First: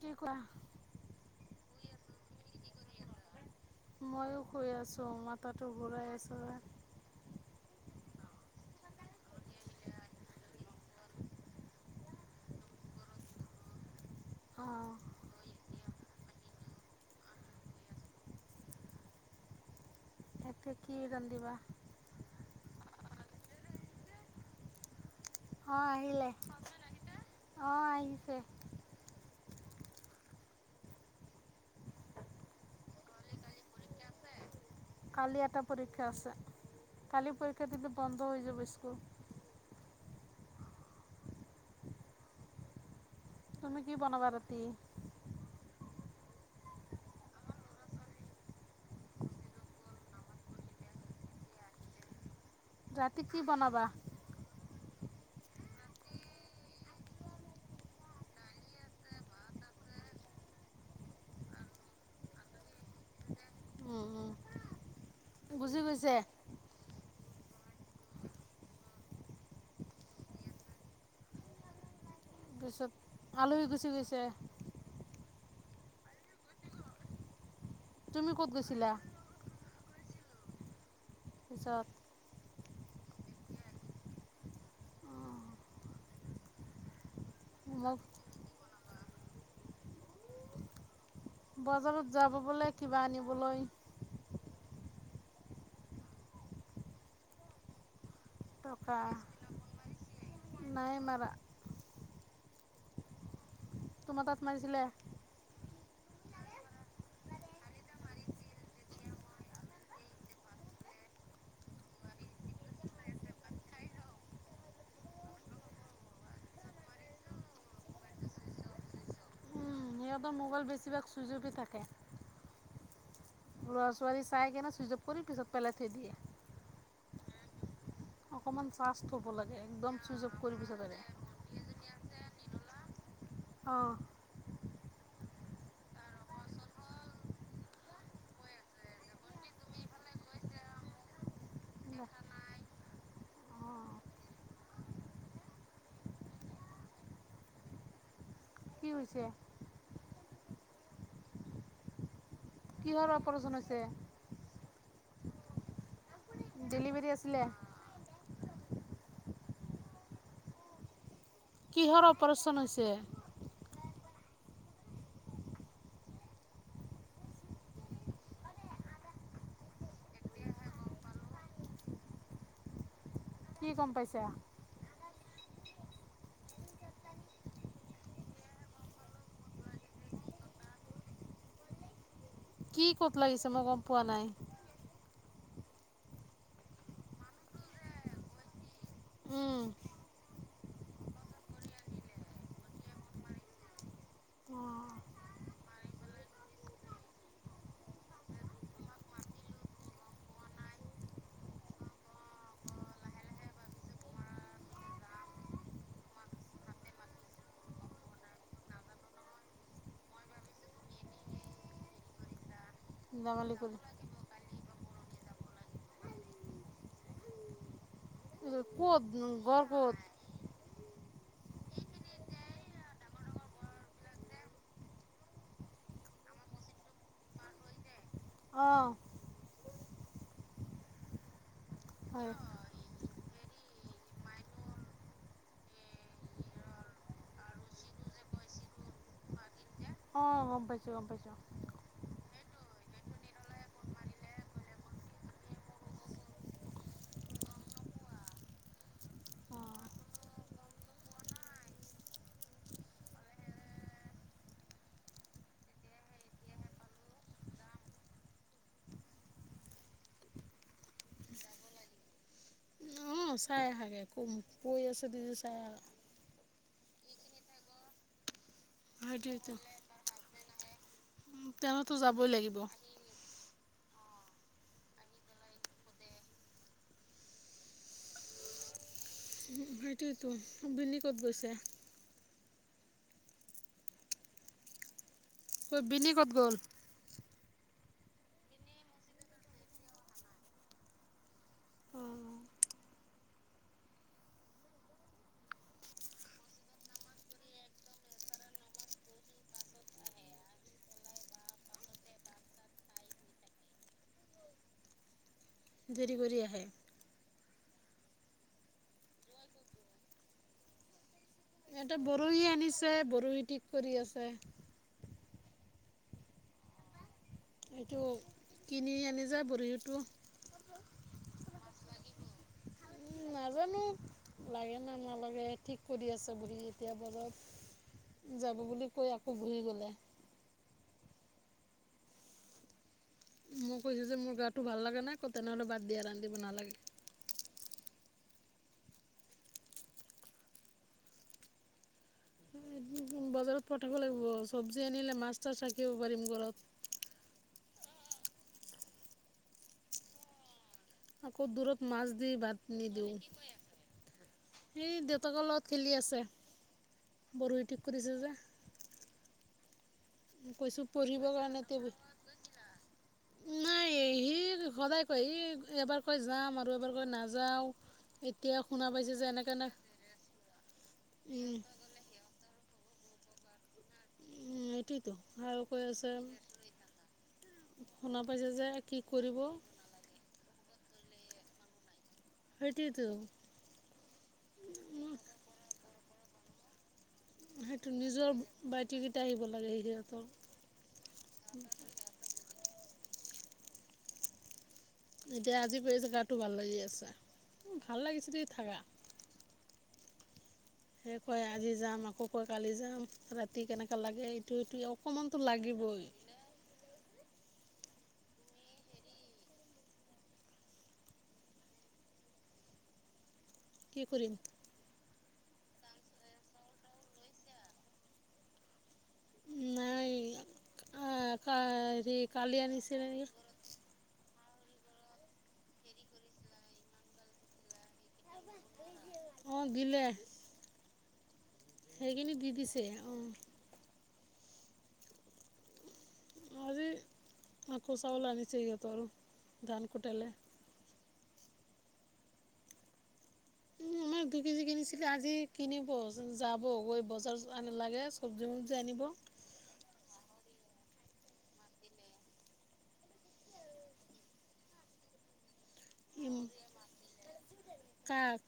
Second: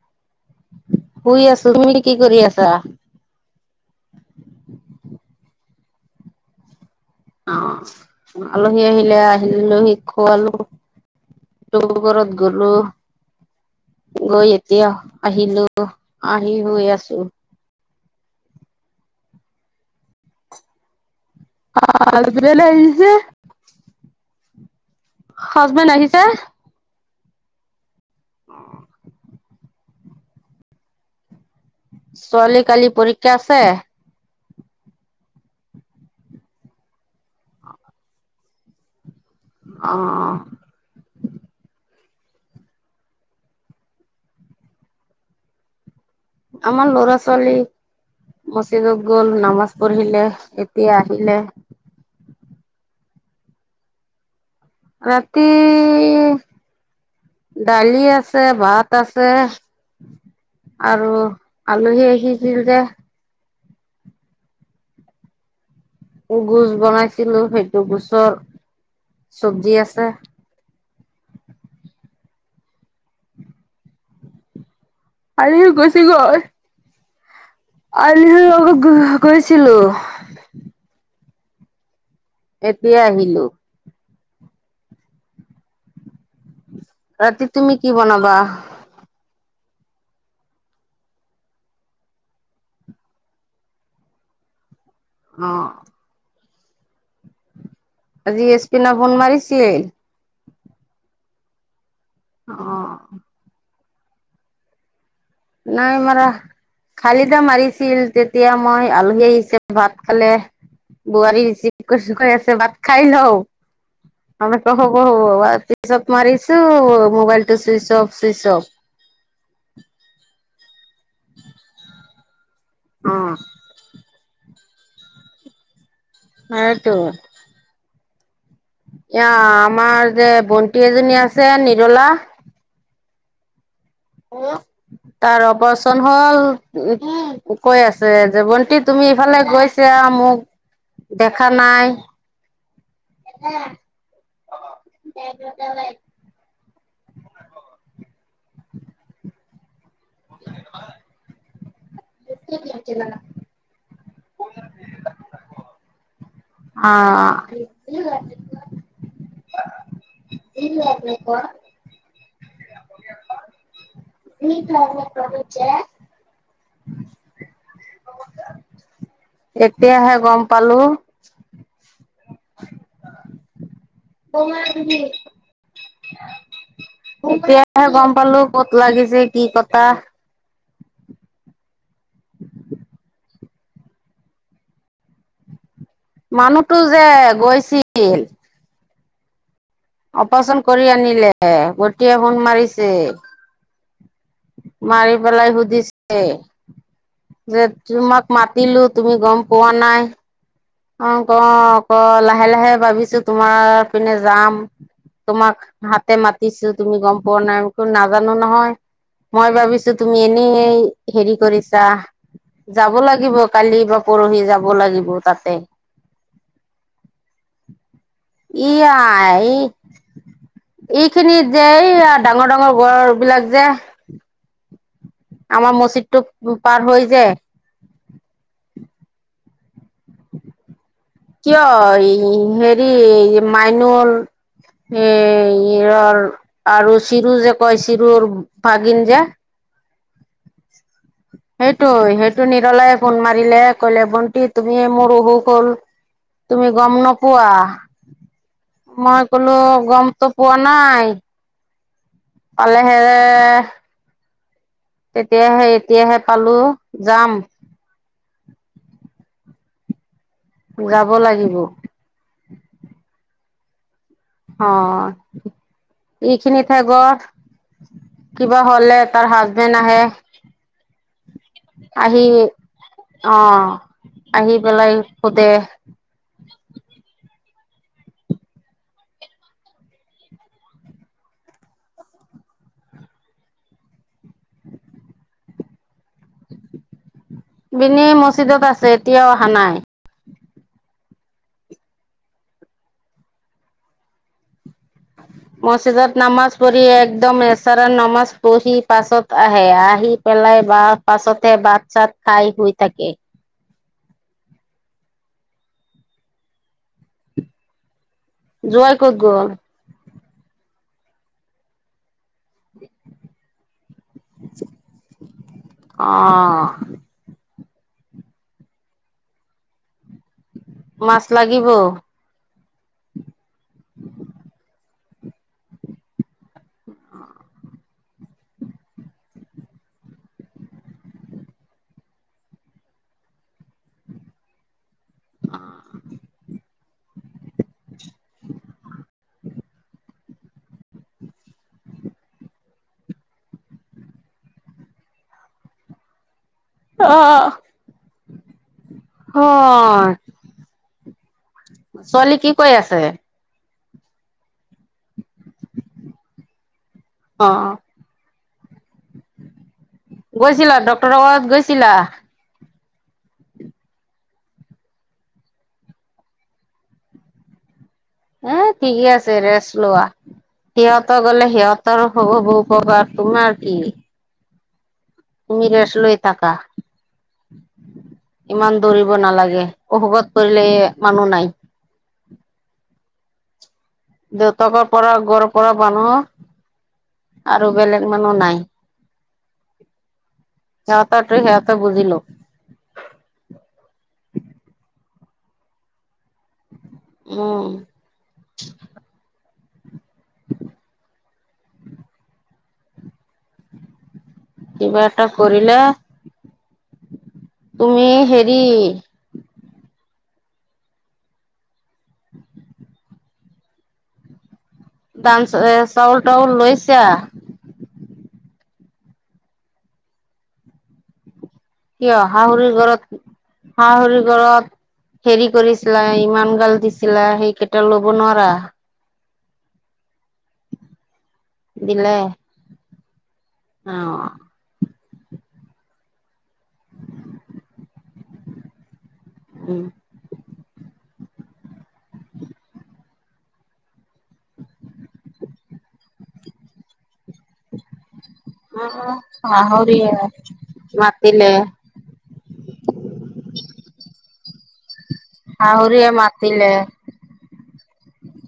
কি কোৱা শুই আছো, তুমি কি কৰি আছা? মইও শুই আছোঁ মাঠাটো ঘূৰাই আছিলে। অ', আলহী আহিলে আ', আলহীক খুৱালো। আৰু ঘৰত গ'লো। গৈ এতিয়া অঁ আহলো আহি সুই আছো। এতিয়া কি ৰান্ধিবা। [unintelligible] অ', হাজবেণ্ড আহিছে আহিলে অ', আহিছে। ছোৱালীৰ কালি পৰীক্ষা আছে। কালি এটা পৰীক্ষা আছে, কালি পৰীক্ষা দিলে বন্ধ হৈ যাব স্কুল। অ', অ',। তুমি কি বনাবা ৰাতি? আমাৰ ল'ৰা ছোৱালী। মছিদত গ'ল নামাজ পঢ়িলে, এতিয়া আহিলে। ৰাতি কি বনাবা? ৰাতি। দালি আছে ভাত আছে। আৰু আলহী আহিছিল যে। উম', উম', বুজি পাইছোঁ গোছ বনাইছিলো সেইটো গোছৰ চব্জি আছে। পিছত আলহী গুচি গৈছে। আলহি গুছি গল। তুমি আলহি ক'ত লগত গৈছিলা গ- গৈছিলো। পিছত। এতিয়া আহিলো। ৰাতি তুমি কি মোক বনাবা? বজাৰত যাব বোলে কিবা আনিবলৈ। অ', আজি এছ পিনা টকা ফোন মাৰিছিলি। নাই মাৰা। অ', তোমাৰ তাত মাৰিছিলে? নাই মৰা। কালিট মাৰিছিল তেতিয়া মই আলহী আহিছে ভাত খালে। বোৱাৰী ৰিচিভ কৰিছে কৈ আছে ভাত খাই লওঁ। আমৰ তৰ খবৰ হ তাৰ পিছত মাৰিছো মোবাইল টো চুইচ অফ চুইচ অফ। সিতৰ মোবাইল বেছিভাগ চুইচ অফ এ থাকে। অ ল'ৰা ছো ছোৱালী চাই কিনে ছুইচ অফ কৰি পিছত পেলাই থৈ দিয়ে। হ'য়টো। অকণমান চাৰ্জ থ'ব এয়া লাগে একদম আমাৰ চুইচ যে অফ কৰি পিছত ভণ্টি এৰে এজনী আছে নিৰলা। অ', হেল্লৌ তাৰ অপাৰচন হ'ল উ কৈ আছে যে ভণ্টি তুমি ইফালে গৈছ এয়া মোক দেখা নাই অ অ স ল [inaudible] কি হৈছে। [unintelligible] কিহৰ অপাৰচন হৈছে। আ। ডেলিভাৰী আছিলে [unintelligible] কিহৰ অপাৰচন হৈছে। কি প্ৰ্লে [inaudible] প্ৰব হৈছে। এতিয়াহে গম পালো। কি গম পাইছে। তোমা এইটো কি কৰি। এতিয়াহে গম পালো ক'ত লাগিছে কি কথা। কি ক'ত লাগিছে মই গম পোৱা নাই। মানুহতো যে গৈছিল। উম। অপাৰচন কৰি আনিলে গোটে সোণ মাৰিছে। অঁ মাৰি পেলাই সুধিছে। যে তোমাক মাতিলো তুমি গম পোৱা নাই। অ ক ক লাহে লাহে ভাবিছো তোমাৰ পিনে যাম। তোমাক হাতে মাতিছো তুমি গম পোৱা নাই নাজানো নহয়। মই ভাবিছো তুমি এনে হেৰি কৰিছা। যাব লাগিব ধেমালি কৰি কালি বা পৰহি যাব লাগিব তাত। ই ক'ত আই। ঘৰ ক'ত এই খিনিত যে এই ডাঙৰ ডাঙৰ গৰ বিলাক যে। আমাৰ মছজিদটো পাৰ হৈ যায়। অঁ। কিয় ৰি হয় হেৰি মাইনুল সেই ইৰ আৰু চিৰ যে কয় চিৰৰ ভাগিন যে। অ গম পাইছো গম পাইছো। সেইটোৱ সেইটো নিৰলাই ফোন মাৰিলে কলে ভন্তি তুমি মোৰ অসুখ হ'ল। তুমি গম নপোৱা। মই ক'লো অঁ গমটো পোৱা নাই। পালেহে। তেতিয়াহে এতিয়াহে পালো যাম। যাব লাগিব। অঁ চাই আহাগৈ ক' কৈ আছে দিদি চাই আৰু। এইখিনিতে গৰ কিবা হলে তাৰ সেইটোৱেতো হাজবেণ্ড আহে। তেওঁতো আহি যাবই লাগিব অ আহি পেলাই সোধে। সেইটোয়তো হুম্বেনি কত গৈছে। কই বিনি ক'ত গ'ল। বিনি মছিজদত আছে এতিয়াও অহা নাই। অঁ মছিদত নামাজ পঢ়ি একদম এচাৰা নামাজ পঢ়ি পাছত আহে আহি। পেলাই বা পাছতে বাট চাত খাই শুই থাকে। দেৰি কৰি আহে। যোৱাই কত গল। ইহঁতে বৰশী আনিছে, বৰশী ঠিক কৰি আছে। অ'! এইটো, কিনি আনি যে বৰশীটো মাছ লাগিব? উম, নাজানোঁ। লাগে না নালাগে, ঠিক কৰি আছে বুলি। এতিয়া, ব'লক। যাব বুলি কৈ, আকৌ বহি গ'লে। মই কৈছোঁ যে, মোৰ গাটো ভাল লাগা নাই। ক' তেনেহ'লে বাদ দিয়া, ৰান্ধিব নালাগে। [inaudible] মই আজি বজাৰত পঠাব লাগিব, চবজি আনিলে, মাছ-তাছ থাকিব পাৰিম ঘৰত। অ' অ'! হয়! আকৌ, দূৰত মাছ দি, কি কৈ ভাত আছে? নিদিওঁ। সি দেউতাকৰ লগত খেলি আছে, বৰশী অ', ঠিক কৰিছে যে। গৈছিলা কৈছোঁ ডক্তৰৰ পঢ়িবৰ লগত কাৰণে, গৈছিলা? [unintelligible] নাই, সি সদায় কয়, সি এবাৰ কৈ যাম আৰু এবাৰ কৈ নাযাওঁ। এতিয়া এ শুনা ঠিকে পাইছে যে আছে, এনেকে এনে ৰেষ্ট লোৱা। সিহঁতৰ গ'লে, উম। সিহঁত তৰ [unintelligible] তোমাৰ কি? উম! এইটোৱেতো। তুমি আৰু কৈ ৰেষ্ট আছে, লৈ থাকা, শুনা পাইছে যে, ইমান কি দৌৰিব কৰিব। নালাগে, অসুখত পৰিলে, মানুহ নাই। সেইটোৱেটো! দেউতাক পৰা, ঘৰৰ পৰা মানুহ, আৰু সেইটো বেলেগ মানুহ নিজৰ নাই। ভাইটি কেইটা আহিব লাগে, সিহঁতৰ। সিহঁতৰটো, সেহঁতে বুজিলোঁ। এতিয়া আজি, এই জাগাটো ভাল লাগি আছে! উম, ভাল লাগিছে দে থাকা। [inaudible] সেই কয়, আজি যাম, আকৌ কয়, কালি যাম। ৰাতি কেনেকা লাগে। সেইটো, কিবা এটা অকণমানতো কৰিলে লাগিবই। তুমি সেৰি কি কৰিম? দান, এ, চাউল-তাউল লৈছা? নাই, আঁ কিয় কলি-কালি শাহুৰি ঘৰত আনিছিলে, নেকি। শাহুৰি ঘৰত, সেৰি কৰিছিলে, ইমান গাল দিছিলে। সেই এতিয়া ল'ব নোৱাৰা? অ'! গিলে। দিলে সেইখিনি দি দিছে, অ'! অ'! আজি, আকৌ চাউল আনিছে, সিহঁতৰ। উম ধান কোটালে। উম, আমাৰ [unintelligible] কিনিছিলে। আজি কিনিব, যাব। গৈ বজাৰ আনি লাগে, চবজি [unintelligible] উম, উম, শাশুৰিয়ে, মাতিলে। শাহুৰিয়ে মাতিলে। কাক?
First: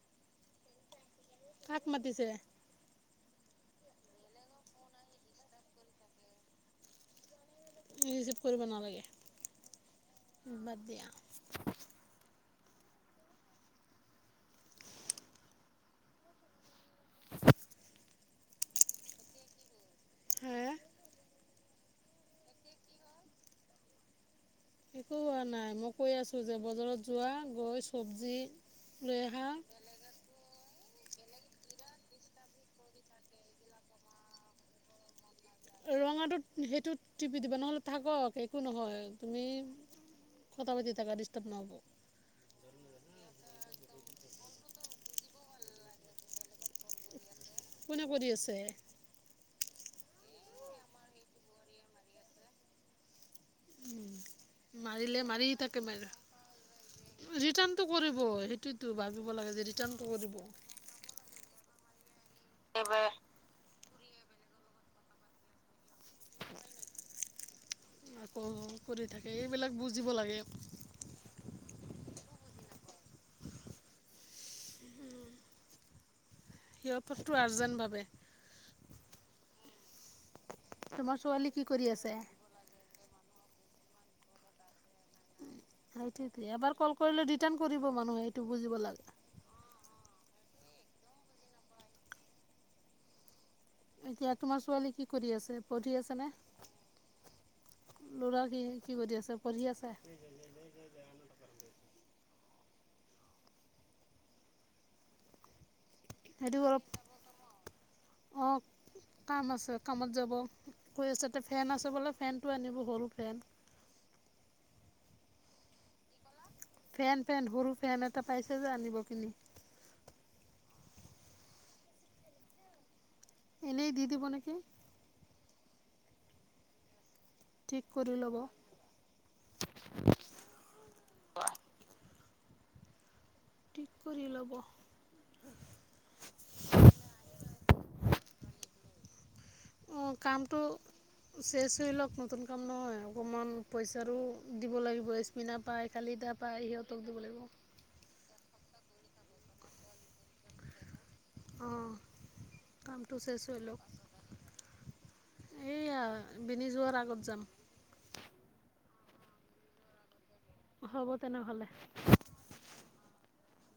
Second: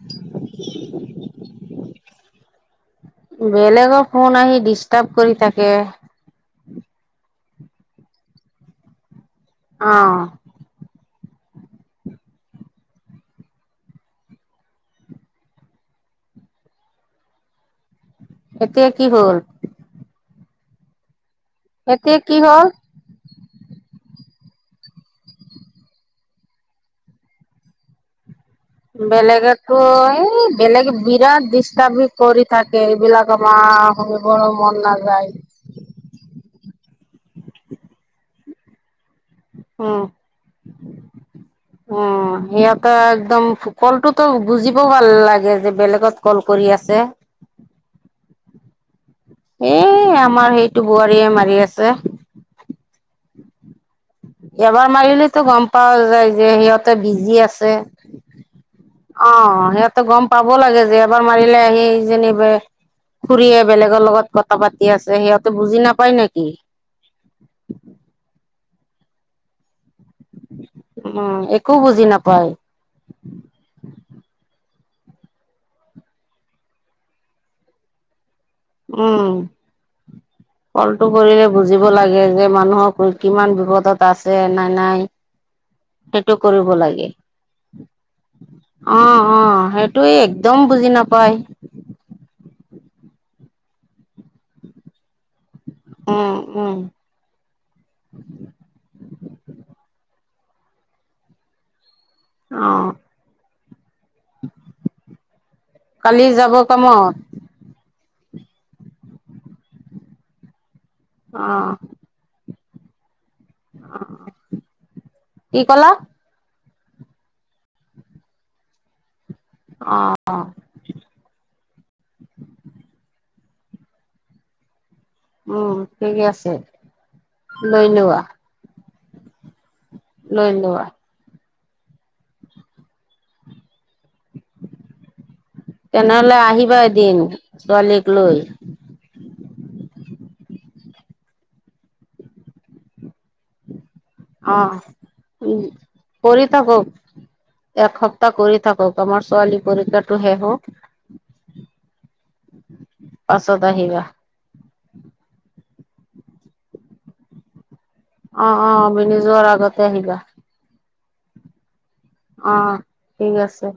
[unintelligible] কাক মাতিছে। বেলেগৰ ফোন আহি ডিষ্টাৰ্ব কৰি থাকে। ৰিচিভ কৰিব নালাগে। অ বাদ দিয়া। এতিয়া কি হ'ল। হে এতিয়া কি হ'ল? একো হোৱা নাই মই কৈ আছোঁ যে বজাৰত যোৱা গৈ চব্জি লৈ আহা বেলেগো এই বেলেগে বিৰাট ডিষ্টাৰ্ব কৰি থাকে। এইবিলাক আমাৰ শুনিবৰ মন নাযায়। ৰঙাটোত সেইটো টিপি দিবা নহ'লে থাকক একো নহয় তুমি কথা পাতি থাকা ডিষ্টাৰ্ব নহ'ব। উ সিহঁতে একদম কলটোতো বুজিব ভাল লাগে যে বেলেগত কল কৰি আছে। কোনে কৰি আছে। এ আমাৰ সেইটো বোৱাৰীয়ে মাৰি আছে। উম [inaudible] এবাৰ মাৰিলেতো গম পোৱা যায় যে সিহঁতে বিজি আছে। ৰিটাৰ্ণটো কৰিব সেইটোতো ভাবিব অ লাগে যে ৰিটাৰ্ণটো সিহঁতো গম কৰিব পাব লাগে যে এবাৰ মাৰিলে আহি যেনিবা এইবে খুৰীয়ে বেলেগৰ লগত কথা পাতি আছে সিহঁতে বুজি নাপায় নেকি? আকৌ কৰি থাকে এইবিলাক বুজিব লাগে। উম একো বুজি নাপায়। উম সিহঁতৰটো আৰ্জেন্ট ভাৱে। উম কলটো তোমাৰ কৰিলে ছোৱালী কি কৰি বুজিব আছে লাগে যে মানুহৰ কিমান দূৰতত আছে না নাই। সেইটো সেইটোৱেটো কৰিব এবাৰ কল লাগে কৰিলে ৰিটাৰ্ণ কৰিব মানুহে এইটো বুজিব লাগে। অ সেইটোে একদম বুজি নাপায়। এতিয়া তোমাৰ ছোৱালী কি কৰি আছে পঢ়ি আছেনে? উম, উম। ল'ৰা কি কি সুধি আছে পঢ়ি আছে। [inaudible] অ কালি যাব হেইটো অলপ কামত অ কাম আছে কামত যাব হৈ আছে ফেন আছে বোলে ফেনটো আনিব সৰু ফেন অ কি কলা ফেন ফেন সৰু ফেন এটা পাইছে যে আনিব কিনি। অ এনেই দি দিব নেকি? উম ঠিকে আছে ঠিক লৈ কৰি লোৱা। ল'ব লৈ লোৱা। ঠিক কৰি ল'ব। তেনেহলে আহিবা এদিন ছোৱালীক লৈ। অ কামটো শেচ হৈ লওক নতুন কাম নহয় অকণমান পইচাৰো দিব অ', লাগিব সস্মিনা উম। পায় কালি কৰি পাই থাকক সিহঁতক দিব লাগিব। এসপ্তাহ কৰি থাকক আমাৰ ছোৱালী পৰীক্ষাটো শেষ হওঁক। অঁ, কামটো শেষ হৈ পাছত লওক। আহিবা। এইয়া বিনি যোৱাৰ আগত যাম। অ অ, বিনি যোৱাৰ আগতে আহিবা। হ'ব তেনেহ'লে। অ ঠিক আছে।